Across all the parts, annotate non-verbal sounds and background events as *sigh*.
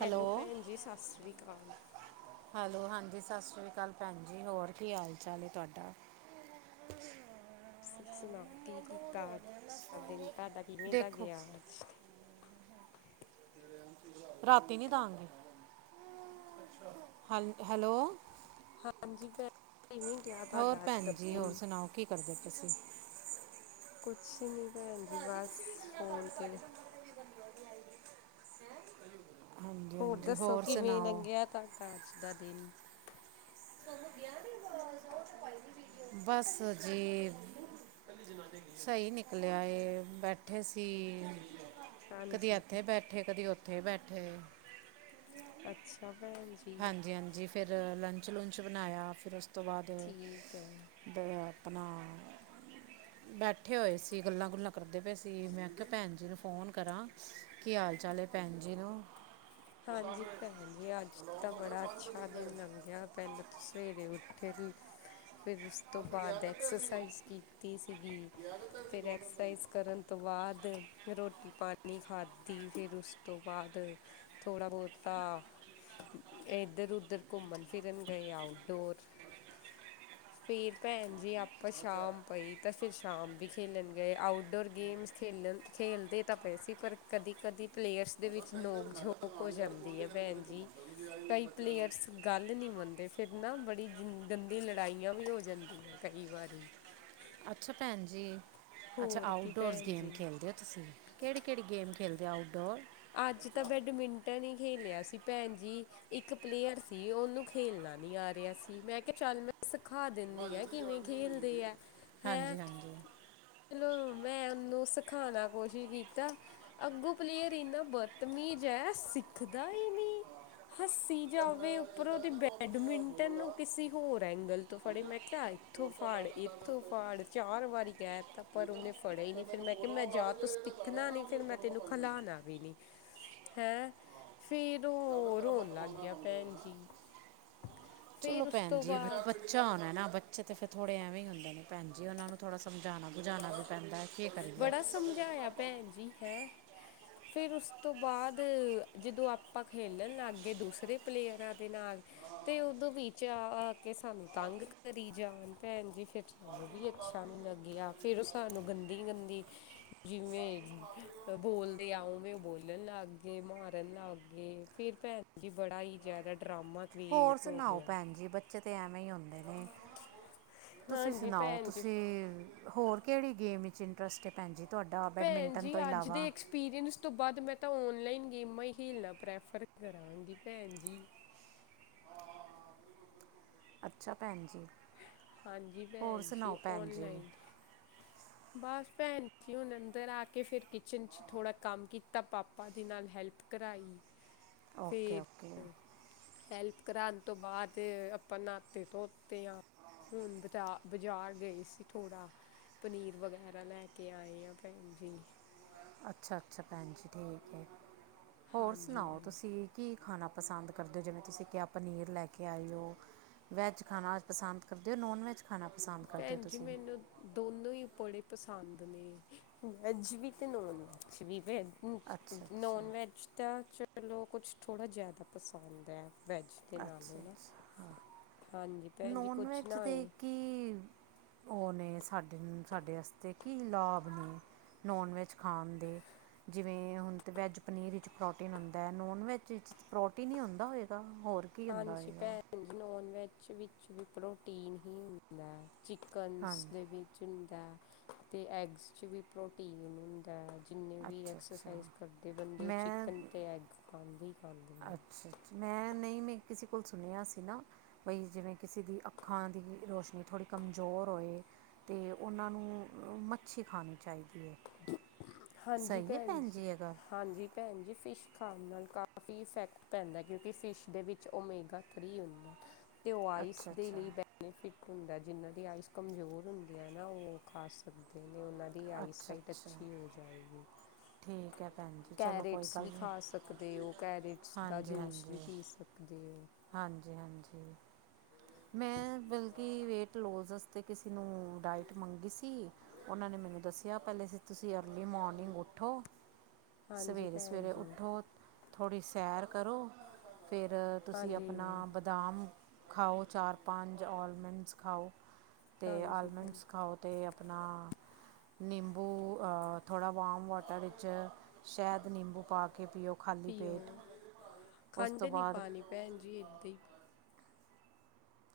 Hello, ਭੈਣ ਜੀ ਸਤਿ ਸ਼੍ਰੀ ਅਕਾਲ। ਹੈਲੋ, ਹਾਂਜੀ ਸਤਿ ਸ੍ਰੀ ਅਕਾਲ ਭੈਣ ਜੀ। ਹੋਰ ਕੀ ਹਾਲ-ਚਾਲ ਹੈ ਤੁਹਾਡਾ ਤੁਸੀਂ ਸੁਣਾਓ ਕੀ ਮੈਂ ਬੋਰ ਕੀਤਾ, ਹੋ ਰਿਹਾ ਮੈਂ ਫੋਨ ਦਿਨ ਤੁਹਾਡਾ ਦਿਨ ਦੇਖਣਾ ਕਿਵੇਂ ਦਾ ਦੇਖੋ ਗਿਆ ਅੱਜ ਰਾਤ ਨੀ ਦਾ ਗੀ, ਹੈਲੋ ਹਾਂਜੀ ਭੈਣ ਜੀ, ਕਿਵੇ ਰਿਹਾ ਹੋਰ ਤੁਹਾਡਾ ਅੱਜ ਦਾ ਭੈਣ ਜੀ ਹੋਰ ਦਿਨ? ਸੁਣਾਓ ਕੀ ਕਰਦੇ ਹੋ ਤੁਸੀਂ ਅੱਜ ਕੱਲ੍ਹ? ਕੁਝ ਨਹੀਂ ਭੈਣ ਜੀ, ਬਸ ਫ਼ੋਨ 'ਤੇ ਈ। ਹਾਂਜੀ ਹੋਰ ਹਾਂਜੀ ਦੱਸੋ ਕਿਵੇ ਸੁਣਾਓ ਲੱਗਿਆ ਤੁਹਾਡਾ ਅੱਜ ਦਾ ਦਿਨ? *inaudible* ਬਸ ਜੀ। ਸਈ ਨਿਕਲਿਆ ਐ ਬੈਠੇ ਸੀ। ਕਦੇ ਹਾਂਜੀ ਇੱਥੇ ਬੈਠੇ ਕਦੇ ਉੱਥੇ ਬੈਠੇ ਅੱਛਾ ਭੈਣ ਜੀ। ਹਾਂਜੀ-ਹਾਂਜੀ ਫਿਰ ਲੰਚ ਲੁਚ ਬਣਾਇਆ ਫਿਰ ਉਸ ਤੋਂ ਬਾਦ ਠੀਕ ਹੈ ਫੇਰ ਆਪਣਾ ਬਸ ਬੈਠੇ ਹੋਏ ਸੀ ਗੱਲਾਂ-ਬਾਤਾਂ ਕਰਦੇ ਪਏ ਸੀ ਫਿਰ ਮੈਂ ਕਿਹਾ, ਚਲੋ ਭੈਣ ਜੀ ਨੂੰ ਫ਼ੋਨ ਕਰਾ। ਕੀ ਹਾਲ-ਚਾਲ ਐ ਭੈਣ ਜੀ ਨੂੰ? ਹਾਂਜੀ ਭੈਣ ਜੀ। ਅੱਜ ਤਾਂ ਬੜਾ ਅੱਛਾ ਦਿਨ ਲੱਗਿਆ ਸਵੇਰੇ ਉੱਠੇ ਦੇ ਫਿਰ ਉਸ ਤੋਂ ਬਾਅਦ ਐਕਸਰਸਾਈਜ਼ ਕੀਤੀ ਸੀ। ਫਿਰ ਐਕਸਰਸਾਈਜ਼ ਕਰਨ ਤੋ ਬਾਦ ਫਿਰ ਰੋਟੀ-ਪਾਣੀ ਖਾਧੀ ਤੇ ਉਸ ਤੋਂ ਬਾਦ ਫਿਰ ਥੋੜ੍ਹਾ ਬਹੁਤਾ, ਇੱਧਰ-ਉੱਧਰ ਘੁੰਮਣ-ਫਿਰਣ ਚਲੇ ਗਏ *unintelligible* ਪ੍ਰੀਤ ਭੈਣ ਜੀ, ਆਪਾ ਸ਼ਾਮ ਪਈ ਤਾਂ ਫਿਰ ਖੇਲਣ ਗਏ ਆਊਟਡੋਰ ਗੇਮਸ ਖੇਡ ਤਾਂ ਪਏ ਸੀ ਪਰ ਕਦੇ-ਕਦੇ ਪਲੇਅਰ ਦੇ ਵਿਚ ਨੋਕ-ਝੋਕ ਨੋਕ-ਝੋਕ ਤਾਂ ਹੋ ਜਾਂਦੀ ਐ, ਭੈਣ ਜੀ। ਕਈ ਪਲੇਅਰਸ ਗੱਲ ਨੀ ਮੰਨਦੇ ਫਿਰ ਨਾ ਬੜੀ *unintelligible* ਲੜਾਈਆਂ ਵੀ ਹੋ ਜਾਂਦੀਆਂ ਕੀ ਵਾਰੀ ਅੱਛਾ ਭੈਣ ਜੀ, ਅੱਛਾ ਹੋਰ ਕੀ ਆਊਟਡੋਰ ਭੈਣ ਗੇਮਾਂ ਜੀ। ਖੇਡਦੇ ਔ ਤੁਸੀ? ਤੁਸੀਂ ਕਿਹੜੀ-ਕਿਹੜੀ ਗੇਮ ਖੇਡਦੇ ਔ ਆਊਟਡੋਰ? ਅੱਜ ਤਾ ਬੇਟਮਿਟਨ ਈ ਖੇਲਿਆ ਸੀ ਭੈਣ ਜੀ। ਇੱਕ ਪਲੇਅਰ ਸੀ ਉਨੂੰ ਖੇਡਣਾ ਨੀ ਆ ਰਿਹਾ ਸੀ ਮੈਂ ਕਿਹਾ ਚੱਲੋ ਮੈਂ ਸਿਖਾ ਦਿੰਨੀ ਆ। ਕਿਵੇਂ ਖੇਲਦੇ ਐ? ਹਾਂਜੀ-ਹਾਂਜੀ। ਚਲੋ, ਮੈਂ ੳਨੂੰ ਸਿਖਾ ਦਾ ਕੋਸ਼ਿਸ਼ ਕਿਤਾ ਅੱਗੋਂ ਪਲੇਅਰ ਐਨਾ ਬਤਮੀਜ ਐ ਸਿੱਖਦਾ ਈ ਨੀ। ਹੱਸੀ ਚੱਲ ਮੈਂ ਜਾਵੇ ਉਪਰੋ ਏਦਾਂ ਹੈ ਤੇ ਨਾ ਤੂੰ ਆਪਣੀ ਬੈਡਮਿੰਟਨ ਗੋਲ ਨੁੰ ਆ ਕਿਸੀ ਹੋਰ ਐਗਲ ਤੋ ਫੜੇ ਇੱਥੋਂ ਪੋਸਟਰ ਲਾ ਫੜ ਦਿੰਦਾ ਦੇ ਇੱਥੋਂ ਉੱਤੇ ਫੜ ਚਾਰ ਵਾਰੀ ਕੇ ਤਾ ਪਰ ਠੀਕ ਹੈ ਔਨੇ ਨਾ ਫੜਿਆ ਈ ਤੇ ਨੀ ਮੈਨੂੰ ਮੈ ਕਿਆ ਫੋਟੋਆਂ ਪਾ ਜਾ ਦੇ ਤੁੰ ਜਿਹੜੇ ਜਿਹੜੇ ਲਾਣੇ ਆ ਇਕਨਾ ਨਾ ਨੀ ਫਿਰ ਉਹਦੀਆਂ ਮੈਂ ਫੋਟੋਆਂ ਤੈਨੂੰ ਪਾਈ ਮੈਨੂੰ ਖਿਲਾਣਾ? ਹੈ ਫਿਰ ਚੱਲ ਮੈਂ ਉਹ ਤੇਰਾ ਮੈਂ ਰੋਣ ਲੱਗ ਕਰਾਉਣਾ ਗਿਆ, ਕੰਮ ਭੈਣ ਕਰਨਾ ਜੀ। ਚਲੋ ਫਿਰ ਉਸ ਭੈਣ ਤੋਂ ਜੀ ਬਾਦ *unintelligible* ਬੱਚੇ ਤਾਂ ਥੋੜੇ ਐਵੇਂ ਈ ਹੁੰਦੇ ਹਨ, ਭੈਣ ਜੀ ਉਹਨਾਂ ਨੂੰ ਸਮਝਾਉਣਾ-ਬੁਝਾਉਣਾ ਵੀ ਪੈਂਦਾ ਐ। ਬੜਾ ਸਮਝਿਆ ਭੈਣ ਜੀ ਹੈ। ਫਿਰ ਉਸ ਤੋਂ ਬਾਅਦ ਜਦੋ ਆਪਾ ਖੇਲਣ ਲੱਗ ਗਏ ਦੂਸਰੇ ਪਲੇਅਰ ਨਾਲ *unintelligible* ਸਾਨੂੰ ਤੰਗ ਕਰੀ ਜਾਂਦਾ ਸੀ, ਭੈਣ ਜੀ ਫੇਰ *unintelligible* ਫੇਰ ਔ ਸਾਨੂੰ ਗੱਦੀ ਗੱਦੀ ਜਿਵੇਂ ਬੋਲਦੇ ਐ ਉਵੇਂ ਬੋਲਣ ਲੱਗ ਗੇ ਮਾਰਨ ਲੱਗ ਗੇ। ਫਿਰ ਭੈਣ ਜੀ ਬੜਾ ਈ ਜ਼ਿਆਦਾ ਡਰਾਮਾ ਹੋਰ ਕ੍ਰੀਏਟ ਹੋ ਸੁਣਾਓ ਗਿਆ। ਭੈਣ ਜੀ? ਬੱਚੇ ਤਾਂ ਐਵੇਂ ਈ ਹੁੰਦੇ ਨੇ। ਤੁਸੀਂ ਹਾਂਜੀ ਸੁਣਾਓ ਜੀ, ਭੈਣ ਤੁਸੀਂ ਹੋਰ ਕਿਹੜੀ ਗੇਮ ਵਿੱਚ ਇੰਟਰੈਸਟ ਹੈ? ਤੁਹਾਡਾ ਬੈਡਮਿੰਟਨ ਤੋ ਇਲਾਵਾ ਪੀਰੀਅਨੀਸ ਤੋਂ ਬਾਦ ਮੈਂ ਤਾਂ ਔਨਲਾਈਨ ਗੇਮਾਂ ਈ ਖੇਲਣਾ ਪ੍ਰੈਫਰ ਕਰਾਂਗੀ, ਭੈਣ ਜੀ। ਅੱਛਾ, ਭੈਣ ਜੀ। ਹਾਂਜੀ ਹੋਰ ਭੈਣ ਜੀ, ਸੁਣਾਓ ਭੈਣ ਜੀ ਔਨਲਾਈਨ। ਬਸ ਭੈਣ ਜੀ, ਹੁਣ ਅੰਦਰ ਆ ਕੇ ਫੇਰ ਕਿਚਨ 'ਚ ਥੋੜ੍ਹਾ ਕੰਮ ਕੀਤਾ, ਪਾਪਾ ਦੇ ਨਾਲ ਹੈਲਪ ਕਰਾਈ, ਓਕੇ ਓਕੇ ਫੇਰ ਹੈਲਪ ਕਰਾਣ ਤੋਂ ਬਾਦ ਅਪਾਂ ਨਾਤੇ-ਧੋਤੇ ਆਂ। ਹੁਣ ਬਜਾ ਬਜ਼ਾਰ ਗਏ ਸੀ ਥੋੜ੍ਹਾ। ਪਨੀਰ ਵਗੈਰਾ ਲੈ ਕੇ ਆਏ ਆਂ, ਭੈਣ ਜੀ। ਅੱਛਾ ਅੱਛਾ, ਭੈਣ ਜੀ ਠੀਕ ਏ। ਹੋਰ ਹਾਂਜੀ ਸੁਣਾਓ, ਹਾਂਜੀ ਤੁਸੀਂ? ਕੀ ਖਾਣਾ ਪਸੰਦ ਕਰਦੇ ਔ? ਜਿਵੇਂ ਤੁਸੀਂ ਕਿਆ ਪਨੀਰ ਲੈ ਕੇ ਆਏ ਔ। ਵੈੱਜ ਖਾਣਾ ਅੱਜ ਪਸੰਦ ਕਰਦੇ ਔ, ਨੋਨਵੈਜ ਖਾਣਾ? ਪਸੰਦ ਕਰਦੇ ਹੋ ਭੈਣ ਜੀ ਤੁਸੀਂ ਮੈਨੂੰ ਦੋਨੋਂ ਈ ਬੜੇ ਪਸੰਦ ਨੇ ਵੈਜ ਵੀ ਤੇ ਨੋਨਵੈਜ ਵੀ ਵੈਣ ਉੰਚ ਅੱਛਾ ਅੱਛਾ ਨੋਨਵੈੱਜ ਤਾਂ ਚਲੋ ਕੁਛ ਥੋੜ੍ਹਾ ਜੈਦਾ ਪਸੰਦ ਐ। ਵੈਜ ਦੇ ਨਾਲੋ ਅੱਛਾ ਨਾ, ਅੱਛਾ ਹਾਂਜੀ ਭੈਣ ਜੀ ਨੋਨ ਕੁਛ ਨਾ ਹੋਏ ਔ ਨੇ ਸਾਡੇ ਨੂੰ ਸਾਡੇ ਅਸਤੇ ਕੀ ਲਾਭ ਨੇ? ਨੋਨ ਵੈੱਜ ਖਾਣ ਦੇ। ਜਿਵੇਂ ਹੁਣ ਤੇ ਵੈੱਜ ਪਨੀਰ ਇਚ ਪ੍ਰੋਟੀਨ ਹੁੰਦੈ, ਨੋਨ ਵੈੱਜ ਏਚ ਪ੍ਰੋਟੀਨ ਹੀਂ ਹੁੰਦਾ ਹੋਏਗਾ ਹੋਰ ਕੀ ਹੁੰਦਾ ਹਾਂਜੀ ਹੋਏਗਾ ਭੈਣ ਜੀ, ਨੋਨ ਵੈਜ ਵਿੱਚ ਵੀ ਪ੍ਰੋਟੀਨ ਹੀ ਹੁੰਦੈ। ਚਿਕਨਸ ਹਾਂਜੀ ਦੇ ਵਿੱਚ ਹੁੰਦੈ ਤੇ ਐਗਸ 'ਚ ਵੀ ਪ੍ਰੋਟੀਨ ਹੁੰਦੈ। ਜਿੰਨੇ ਵੀ ਅੱਛਾ ਅੱਛਾ ਐਕਸਰਸਾਈਜ਼ ਕਰਦੇ ਬੰਦੇ ਓਹ ਮੈਂ ਚਿਕਨ ਤੇ ਐਗ ਖਾਂਦੇ ਹੀ ਖਾਂਦੇ। ਨੇ ਅੱਛਾ ਅੱਛ ਮੈਂ ਨਹੀਂ ਮੈਂ ਕਿਸੇ ਕੋਲ ਸੁਣਿਆ ਸੀ ਨਾ ਭਈ ਜਿਵੇਂ ਕਿਸੀ ਦੀ ਅੱਖਾਂ ਦੀ ਰੋਸ਼ਨੀ ਥੋੜ੍ਹੀ ਕਮਜ਼ੋਰ ਹੋਏ। ਅਤੇ ਓਨਾਂ ਨੂੰ ਅ ਮੱਛੀ ਖਾਣੀ ਚਾਈਦੀ ਏ। ਹਾਂਜੀ ਭੈਣ ਜੀ, ਹਾਂਜੀ। ਭੈਣ ਜੀ ਫਿਸ਼ ਖਾਣ ਨਾਲ ਕਾਫੀ ਇਫੈਕਟ ਪੈਂਦੈ। ਕਿਉਂਕਿ, ਫਿਸ਼ ਦੇ ਵਿੱਚ ਓਮੇਗਾ ਥ੍ਰੀ ਹੁੰਦੈ। ਤੇ ਓ ਆਇਸ ਅੱਛਾ ਦੇ ਅੱਛਾ ਲਈ ਬੈ ਨੀਫਿਕ ਹੁੰਦੈ, ਜਿਨਾਂ ਦੀ ਆਇਸ ਕਮਜ਼ੋਰ ਹੁੰਦੀ ਐ ਨਾ ਓਹ ਖਾ ਸਕਦੇ ਨੇ, ਓਨਾਂ ਦ ਦੀ ਅੱਛਾ ਆਈਸਾਈਟ ਅੱਛਾ ਅੱਛੀ ਹੋ ਜਾਏਗੀ। ਠੀਕ ਹੈ ਭੈਣ ਜੀ ਚਲੋ ਕੋਈ ਕੈਰੇਟਸ ਗੱਲ ਵੀ ਨਹੀਂ ਖਾ ਸਕਦੇ ਔ। ਕੈਰੇਟਸ ਦਾ ਹਾਂਜੀ ਜੂਸ ਵੀ ਹਾਂਜੀ ਪੀ ਸਕ ਦੇ ਓ। ਹਾਂਜੀ, ਹਾਂਜੀ। *inaudible* ਮੈਂ ਬਲਕੇ ਵੇਟ ਲੋਜ਼ ਅਸਤੇ ਕਿਸੇ ਨੂੰ ਡਾਇਟ ਮੰਗੀ ਸੀ ਓਨਾਂ ਨੇ ਮੈਨੂੰ ਦੱਸਿਆ ਪੈਲੇ ਅਸੀ ਤੁਸੀਂ ਅਰਲੀ ਮੋਰਨਿੰਗ ਉੱਠੋ। ਹਾਂਜੀ ਭੈਣ ਸਵੇਰੇ-ਸਵੇਰੇ ਜੀ ਉੱਠੋ, ਥੋੜ੍ਹੀ ਸੈਰ ਕਰੋ। ਫੇਰ ਤੁਸੀਂ ਹਾਂਜੀ ਅਪਣਾ ਬੱ ਬਦਾਮ ਖਾਓ ਚਾਰ-ਪੰਜ, ਔਲਮੰਡਸ ਖਾਓ। ਤੇ ਹਾਂਜੀ ਭੈਣ ਜੀ ਆਲਮੰਡਸ ਖਾਓ ਤੇ ਅਪਣਾ ਨਿੰਬੂ ਅ ਥੋੜ੍ਹਾ ਵਾਮ ਵਾਟਰ ਇਚ ਸੈ਼ਦ, ਨਿੰਬੂ ਪਾ ਕੇ ਪੀਓ ਖਾਲੀ ਪੇਟ। ਪੀਓ ਉਸ ਖੰਡ ਤੋਂ ਨੀ ਬਾਅਦ ਪਾਨੀ ਭੈਣ ਜੀ ਏਦਾਂ ਈ।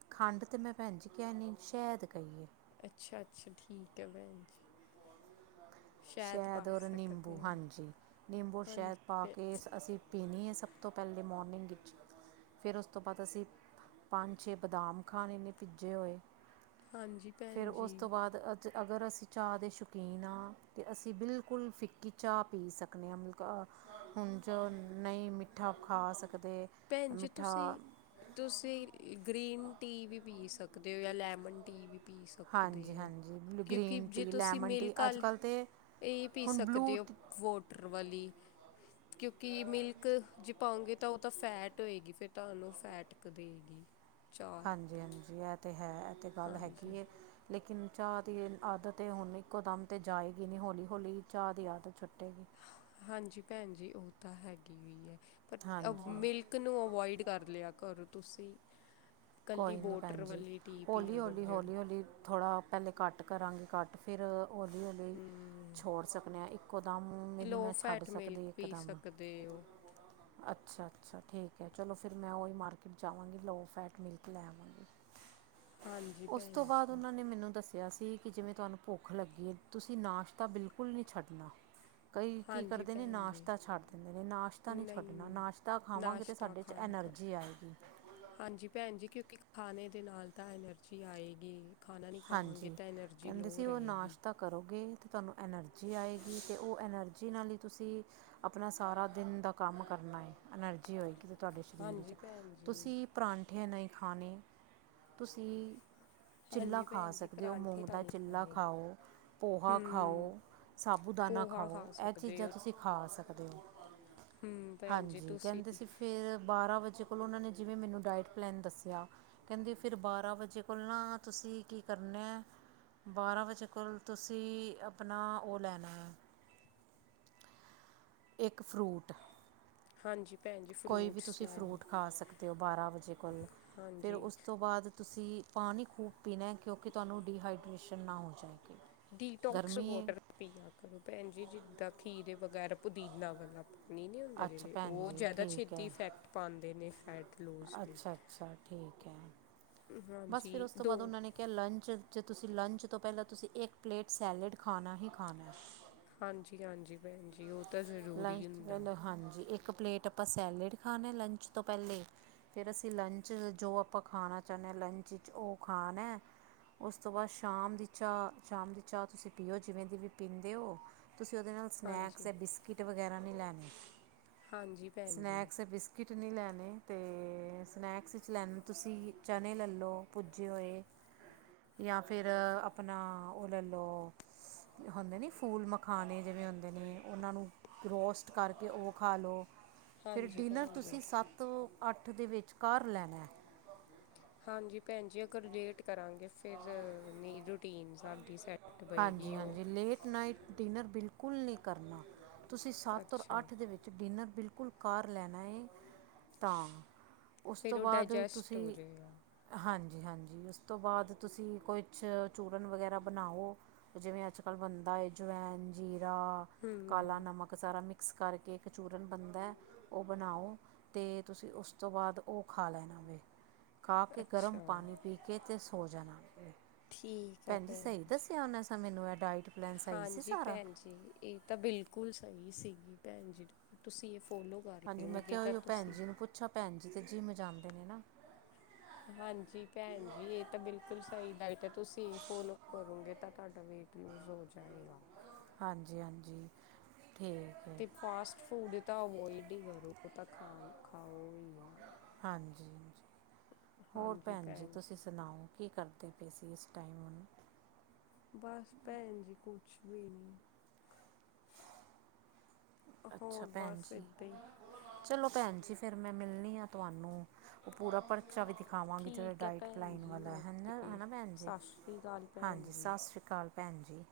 ਖੰਡ ਤੇ ਮੈਂ ਭੈਨ ਜੀ ਕੇਆ ਨੀ ਸੈ਼ਦ ਕਈ ਐ। ਅੱਛਾ-ਅੱਛਾ ਠੀਕ ਐ ਬੈਨ ਜੀ। ਸ਼ਾਇਦ ਸੈ਼ਦ ਪਾ ਔਰ ਨਿੰਬੂ ਸਕਦੇ ਹੋ ਹਾਂਜੀ, ਨਿੰਬੂ ਔਰ ਹਾਂਜੀ ਸੈ਼ਦ ਪਾ ਭੈ ਕੇ ਅਸੀਂ ਪੀਨੀ ਏ ਸਬ ਤੋਂ ਪੈਲੇ ਮੋਰਨਿੰਗ ਵਿਚ। ਫੇਰ ਓਸ ਤੋਂ ਬਾਦ ਅਸੀਂ ਪੰਜ-ਛੇ ਬਦਾਮ ਖਾਨੇ ਨੇ ਭਿੱਜੇ ਹੋਏ। ਹਾਂਜੀ ਫੇਰ ਭੈਣ ਓਸ ਜੀ ਤੋਂ ਬਾਦ ਅਜ ਅਗਰ ਅਸੀਂ ਚਾਅ ਦੇ ਸ਼ੌਕੀਨ ਆਂ ਤੇ ਅਸੀਂ ਬਿਲਕੁੱਲ ਫਿੱਕੀ ਚਾਹ ਪੀ ਸਕਦੇ ਆਂ ਮਤਲੱਬ ਹੁਨ ਜੋ ਨਈਂ ਮਿੱਠ ਮਿੱਠਾ ਖਾ ਸਕਦੇ, ਭੈਣ ਜੀ ਮਿੱਠਾ ਤੁਸੀਂ ਤੁਸੀਂ ਗ੍ਰੀਨ ਟੀ ਵੀ ਪੀ ਸਕਦੇ ਓਂ ਜਾਂ ਲੈਮਨ ਟੀ ਵੀ ਪੀ ਸਕਦੇ ਹਾਂਜੀ ਓਂ ਹਾਂਜੀ ਕਿਓਂਕਿ ਗ੍ਰੀਨ ਜੇ ਟੀ ਤੁਸੀਂ ਲੈਮਨ ਟੀ ਮਿਲਕ ਅੱਜ ਆਲੀ ਕੱਲ੍ਹ ਤਾਂ ਏਈ ਪੀ ਹੁਣ ਬਲੂ ਸਕਦੇ ਓਂ ਵੋਟਰ ਵਾਲੀ, ਕਿਓਂਕਿ ਮਿਲ ਜੇ ਪਾਓਂਗੇ ਤਾਂ ਓ ਤਾਂ ਫੈਟ ਹੋਏਗੀ ਫੇਰ ਤੁਹਾਨੂੰ ਫੈਟ ਕ ਦੇਏਗੀ। ਹਾਂਜੀ-ਹਾਂਜੀ ਏਹ ਤਾਂ ਹੈ ਐ ਤੇ ਗੱਲ ਹਾਂਜੀ ਹੈਗੀ ਏ। ਲੇਕਿਨ ਚਾਅ ਦੀ ਆਦਤ ਹੁਨ ਇੱਕੋ ਦਮ ਤਾਂ ਜਾਏਗੀ ਨੀ ਹੌਲੀ-ਹੌਲੀ ਚਾਅ ਦੀ ਆਦਤ ਛੁੱਟੇਗੀ। ਹਾਂਜੀ ਭੈਨ ਜੀ ਓ ਤਾਂ ਹੈਗੀ ਵੀ ਐ, ਪਰ ਹਾਂਜੀ ਮਿਲ ਮਿਲਕ ਨੂੰ ਅੋਵਾਇਡ ਕਰ ਲਿਆ ਕਰੋ ਤੁਸੀਂ। ਕੱਲੀ ਕੋਈ ਨੀ ਵੋਟਰ ਭੈਨ ਜੀ, ਵਾਲੀ ਟੀ ਪੀ ਅਗਰ ਜਿਹੜੀ ਹੌਲੀ-ਹੌਲੀ-ਹੌਲੀ-ਹੌਲੀ ਥੋੜ੍ਹਾ ਪੈਲੇ ਘੱਟ ਕਰਾਂਗੇ ਘੱਟ ਫਿਰ ਹੋਲੀ-ਹੋਲੀ ਹਮ ਛੋੜ ਸਕਦੇ ਆਂ ਇੱਕੋ ਦਮ ਵੀ ਨੀ ਲੋ ਮੈਂ ਛੱਡ ਫੈਟ ਸਕਦੀ ਮਿਲਕ ਇੱਕੋ ਪੀ ਦਮ ਸਕਦੇ ਹੋ ਅੱਛਾ-ਅੱਛਾ ਠੀਕ ਐ ਚਲੋ ਫਿਰ ਮੈਂ ਓਈ ਮਾਰਕੀਟ ਜਾਵਾਂਗੀ ਲੋ ਫੈਟ ਮਿਲ ਮਿਲਕ ਲੈ ਆਵਾਂਗੀ, ਹਾਂਜੀ ਉਸ ਭੈਣ ਤੋਂ ਬਾਦ ਜੀ ਓਨਾਂ ਨੇ ਮੈਨੂੰ ਦੱਸੇਆ ਕਿਆ ਸੀ ਕੀ ਜਿਵੇਂ ਤੁਆਨੂੰ ਭੁੱਖ ਲੱਗੀ ਐ ਤੁਸੀਂ ਨਾਸ਼ਤਾ ਬਿਲਕੁੱਲ ਨੀ ਛੱਡਨਾ। ਕਈ ਕੀ ਹਾਂਜੀ ਕਰਦੇ ਨੇ ਭੈਣ ਜੀ ਨਾਸ਼ਤਾ ਛੱਡ ਦਿੰਦੇ ਨੇ ਨਾਸ਼ਤਾ ਨੀ ਛੱਡਨਾ ਨਹੀਂ ਨਾਸ਼ਤਾ ਖਾਵਾਂਗੇ ਤਾਂ ਨਾਸ਼ਤਾ ਸਾਡੇ ਚ ਖਾਇਆ ਐਨਰਜੀ ਕਰੋ ਆਏਗੀ। ਹਾਂਜੀ ਭੈਨਜੀ ਕਿਓਂਕਿ ਖਾਨੇ ਦੇ ਨਾਲ ਤਾਂ ਐਨਰਜੀ ਆਏਗੀ। ਖਾਨਾ ਨੀ ਖਾਵਾਂਗੇ ਹਾਂਜੀ ਤਾਂ ਐਨਰਜੀ ਕਹਿੰਦੇ ਲੋਅ ਸੀ ਉਹ ਰਏਗੀ। ਨਾਸ਼ਤਾ ਕਰੋਗੇ ਤੇ ਤਾਨੂੰ ਐਨਰਜੀ ਆਏਗੀ ਤੇ ਓ ਐਨਰਜੀ ਨਾਲ ਈ ਤੁਸੀਂ ਆਪਨਾ ਸਾਰਾ ਦਿਨ ਦਾ ਕੰਮ ਕਰਨਾ ਐ ਐਨਰਜੀ ਹੋਏਗੀ ਤਾਂ ਤਾਡੇ ਸਰੀਰ ਵਿੱਚ, ਹਾਂਜੀ ਭੈਣ ਜੀ ਤੁਸੀਂ ਪਰਾਂਠੇ ਐ ਨਈ ਖਾਨੇ, ਤੁਸੀਂ ਚਿੱਲਾ ਹਾਂਜੀ ਖਾ ਭੈਣ ਜੀ ਸਕਦੇ ਓਂ ਪਰਾਂਠੇ ਮੂੰਗ ਤਾਂ ਦਾ ਨਹੀਂ ਚਿੱਲਾ ਖਾਣੇ ਖਾਓ, ਪੋਹਾ ਹਮ ਖਾਓ, ਸਾਬੂ ਦਾਨਾ ਪੋਹਾ ਖਾਓ ਖਾ ਐਹ ਸਕਦੇ ਚੀਜ਼ਾਂ ਹੋ ਤੁਸੀਂ ਖਾ ਸਕਦੇ ਓਂ, ਹਮ ਭੈਣ ਜੀ ਹਾਂਜੀ ਤੁਸੀਂ ਕੈਂਦੇ ਸੀ ਫੇਰ ਬਾਰ੍ਹਾਂ ਵਜੇ ਕੋਲ ਓਨਾਂ ਨੇ ਜਿਵੇਂ ਮੈਨੂੰ ਡਾਇਟ ਪਲੈਨ ਦੱਸੇਆ ਕੈਂਦੇ ਫਿਰ ਬਾਰਾਂ ਵਜੇ ਕੋਲ ਨਾ ਤੁਸੀਂ ਕੀ ਕਰਨਾ ਬਾਰਾਂ ਵਜੇ ਕੋਲ ਤੁਸੀਂ ਆਪਨਾ ਓ ਲੈਨੈ ਇੱਕ ਫਰੂਟ ਹਾਂਜੀ ਭੈਣ ਜੀ ਕੋਈ ਵੀ ਫਰੂਟਸ ਤੁਸੀਂ ਲੈਣੇ ਫਰੂਟ ਖਾ ਸਕਦੇ ਓਂ ਬਾਰਾਂ ਵਜੇ ਕੋਲ। ਫਿਰ ਹਾਂਜੀ ਉਸ ਤੋਂ ਬਾਦ ਤੁਸੀਂ ਪਾਨੀ ਖੂਬ ਪੀਨੈ ਕਿਓਂਕਿ ਤੁਆਨੂੰ ਡੀਹਾਈਡਰੇੇਸ਼ਨ ਨਾ ਹੋ ਜਾਏਗੀ। ਡੀਟੋਕਸ ਗਰਮੀ ਵਾਟਰ ਹੈ ਪੀਆ ਕਰੋ ਭੈਨ ਜੀ ਜਿੱਦਾਂ ਖੀਰੇ ਵਗੈਰਾ ਪੁਦੀਨਾਂ ਵਾਲਾ। ਨੀ ਨੀ ਹੁੰਦਾ ਅੱਛਾ ਜੇੜੇ ਭੈਣ ਓ ਜੀ ਜ਼ਾਦਾ ਠੀਕ ਛੇਤੀ ਹੈ ਇਫੈਕਟ ਪਾਂਦੇ ਨੇ ਫੈਟ ਲੂਜ਼ ਲਈ। ਅੱਛਾ ਅੱਛਾ ਠੀਕ ਐ, ਬਸ ਫਿਰ ਹਾਂਜੀ ਉਸ ਤੋਂ ਦੋ ਬਾਦ ਓਨਾਂ ਨੇ ਕਿਆ ਲੰਚ ਚ ਤੁਸੀਂ ਲੰਚ ਤੋਂ ਪੈਲਾਂ ਤੁਸੀਂ ਇੱਕ ਪਲੇਟ ਸੈਲਡ ਖਾਨਾ ਈ ਖਾਨੈ। ਹਾਂਜੀ-ਹਾਂਜੀ ਭੈਨਜੀ ਓ ਲੰਚ ਤੋਂ ਪੈਲੇ ਹਾਂਜੀ ਇੱਕ ਪਲੇਟ ਆਪਾਂ ਸੈਲੇਡ ਖਾਨੈ ਲੰਚ ਤੋਂ ਪੈਲੇ ਫੇਰ ਅਸੀਂ ਲੰਚ ਜੋ ਆਪਾਂ ਖਾਣਾ ਚਾਹਨੇ ਆਂ ਲੰਚ ਚ ਉਹ ਖਾਣੈ। ਉਸ ਤੋਂ ਬਾਅਦ ਸ਼ਾਮ ਦੀ ਚਾਹ ਸ਼ਾਮ ਦੀ ਚਾਹ ਤੁਸੀਂ ਪੀਓ ਜਿਵੇਂ ਦੀ ਵੀ ਪੀਂਦੇ ਹੋ। ਤੁਸੀਂ ਉਹਦੇ ਨਾਲ ਸਨੈਕਸ ਹਾਂਜੀ ਬਿਸਕਿਟ ਵਗੈਰਾ ਨਹੀਂ ਲੈਣੇ ਹਾਂਜੀ ਭੈਣ ਜੀ ਸਨੈਕਸ ਬਿਸਕਿਟ ਬਿਸਕਿਟ ਨਹੀਂ ਲੈਣੇ ਤੇ ਸਨੈਕਸ 'ਚ ਲੈਣੇ ਤੁਸੀਂ ਚਨੇ ਲੈ ਲਓ ਭੁੱਜੇ ਹੋਏ। ਜਾਂ ਫਿਰ ਆਪਣਾ ਉਹ ਲੈ ਲਓ। ਹੁੰਦੇ ਨੀ ਫੂਲ ਮਖਾਣੇ ਜਿਵੇਂ ਹੁੰਦੇ ਨੇ ਉਹਨਾਂ ਨੂੰ ਰੋਸਟ ਕਰਕੇ ਉਹ ਖਾ ਲਉ ਫਿਰ ਹਾਂਜੀ ਡਿਨਰ ਭੈਣ ਜੀ ਤੁਸੀਂ ਸੱਤ ਸੱਤ ਤੋਂ ਅੱਠ ਦੇ ਵਿੱਚ ਕਾਰ ਲੈਣੈ। ਹਾਂਜੀ ਭੈਣਜੀ ਅਗਰ ਲੇਟ ਕਰਾਂਗੇ ਫਿਰ ਨਹੀਂ ਰੂਟੀਨ ਸਾਡੀ ਸੈਟ ਹਾਂਜੀ ਹਾਂਜੀ ਲੇਟ ਨਾਈਟ ਡਿਨਰ ਬਿਲਕੁੱਲ ਨਹੀਂ ਕਰਨਾ ਤੁਸੀਂ ਸੱਤ ਔਰ ਅੱਛਾ ਅੱਠ ਦੇ ਵਿੱਚ ਡਿਨਰ ਬਿਲਕੁੱਲ ਕਰ ਲੈਣਾ ਏ। ਤਾਂ ਉਸ ਫਿਰ ਤੋਂ ਉਹ ਬਾਅਦ ਡਾਇਜੈਸਟ ਹੋ ਤੁਸੀਂ ਜਾਏਗਾ ਹਾਂਜੀ ਹਾਂਜੀ, ਉਸ ਤੋਂ ਬਾਅਦ ਤੁਸੀਂ ਕੁਛ ਚੂਰਨ ਵਗੈਰਾ ਬਣਾਓ। ਜਿਵੇਂ ਅੱਜ ਕੱਲ੍ਹ ਬਣਦਾ ਏ ਜਵੈਣ ਜੀਰਾ ਕਾਲਾ ਹੂੰ ਨਮਕ ਸਾਰਾ ਮਿਕ। ਮਿਕਸ ਕਰਕੇ ਇੱਕ ਚੂਰਨ ਬਣਦੈ ਉਹ ਬਣਾਓ। ਤੇ ਤੁਸੀਂ ਉਸ ਤੋਂ ਬਾਅਦ ਉਹ ਖਾ ਲੈਣਾ ਵੇ। ਖਾ ਕੇ ਗਰਮ ਅੱਛਾ ਪਾਣੀ ਪੀ ਕੇ ਤੇ ਸੋ ਜਾਣਾ ਭੈਣ ਜੀ ਸਹੀ ਦੱਸਿਆ। ਮੈਨੂੰ ਇਹ ਡਾਇਟ ਪਲੈਨ ਸਹੀ ਸੀ ਹਾਂਜੀ ਸਾਰਾ। ਭੈਣ ਜੀ ਇਹ ਤਾਂ ਬਿਲਕੁਲ ਸਹੀ ਸੀ ਭੈਣ ਜੀ ਤੁਸੀਂ ਇਹ ਫੋਲੋ। ਕਰ ਹਾਂਜੀ ਮੈਂ ਲੂੰਗੇ ਕਿਹਾ ਤਾਂ ਓਹੀਓ ਭੈਣ ਤੁਸੀਂ ਜੀ ਨੂੰ ਪੁੱਛਾ ਭੈਣ ਜੀ ਤੇ ਜਿਮ ਜਾਂਦੇ ਨੇ ਨਾ। ਹਾਂਜੀ ਭੈਣ ਜੀ ਇਹ ਤਾਂ ਬਿਲਕੁਲ ਸਹੀ ਡਾਈਟ ਹੈ ਤੁਸੀਂ ਇਹੀ ਫੋਲੋ ਕਰੋਗੇ ਤਾਂ ਤੁਹਾਡਾ ਵੇਟ। ਲੂਜ਼ ਹੋ ਜਾਏਗਾ। ਹਾਂਜੀ ਹਾਂਜੀ ਠੀਕ ਏ। ਤੇ ਫਾਸਟ ਫੂਡ ਤਾਂ ਅਵੋਇਡ ਹੀ ਕਰੋ ਉਹ ਤਾਂ ਖਾਓ ਖਾਓ ਹੀ ਨਾ। ਹਾਂਜੀ, ਹੋਰ ਭੈਣ ਜੀ ਤੁਸੀਂ ਸੁਣਾਓ। ਕੀ ਕਰਦੇ ਪਏ ਸੀ ਇਸ ਟਾਈਮ ਹੁਣ। ਬਸ ਭੈਣ ਜੀ, ਕੁਛ ਵੀ ਨੀ। ਅੱਛਾ, ਭੈਣ ਜੀ। ਏਦਾਂ ਹੀ ਚਲੋ ਭੈਣ ਜੀ, ਫਿਰ ਮੈਂ ਮਿਲਣੀ ਆਂ ਤੁਹਾਨੂੰ ਉਹ ਪੂਰਾ। ਪਰਚਾ ਵੀ ਦਿਖਾਵਾਂਗੀ। ਜਿਹੜਾ ਠੀਕ ਹੈ ਡਾਇਟ ਭੈਣ ਪਲਾਈਨ ਜੀ ਵਾਲਾ ਹੈ ਨਾ ਹੈ ਓਕੇ ਨਾ ਭੈਣ ਜੀ ਸਤਿ ਸ਼੍ਰੀ ਅਕਾਲ ਭੈਣ ਹਾਂਜੀ ਜੀ ਸਤਿ ਸ਼੍ਰੀ ਅਕਾਲ। ਭੈਣ ਜੀ।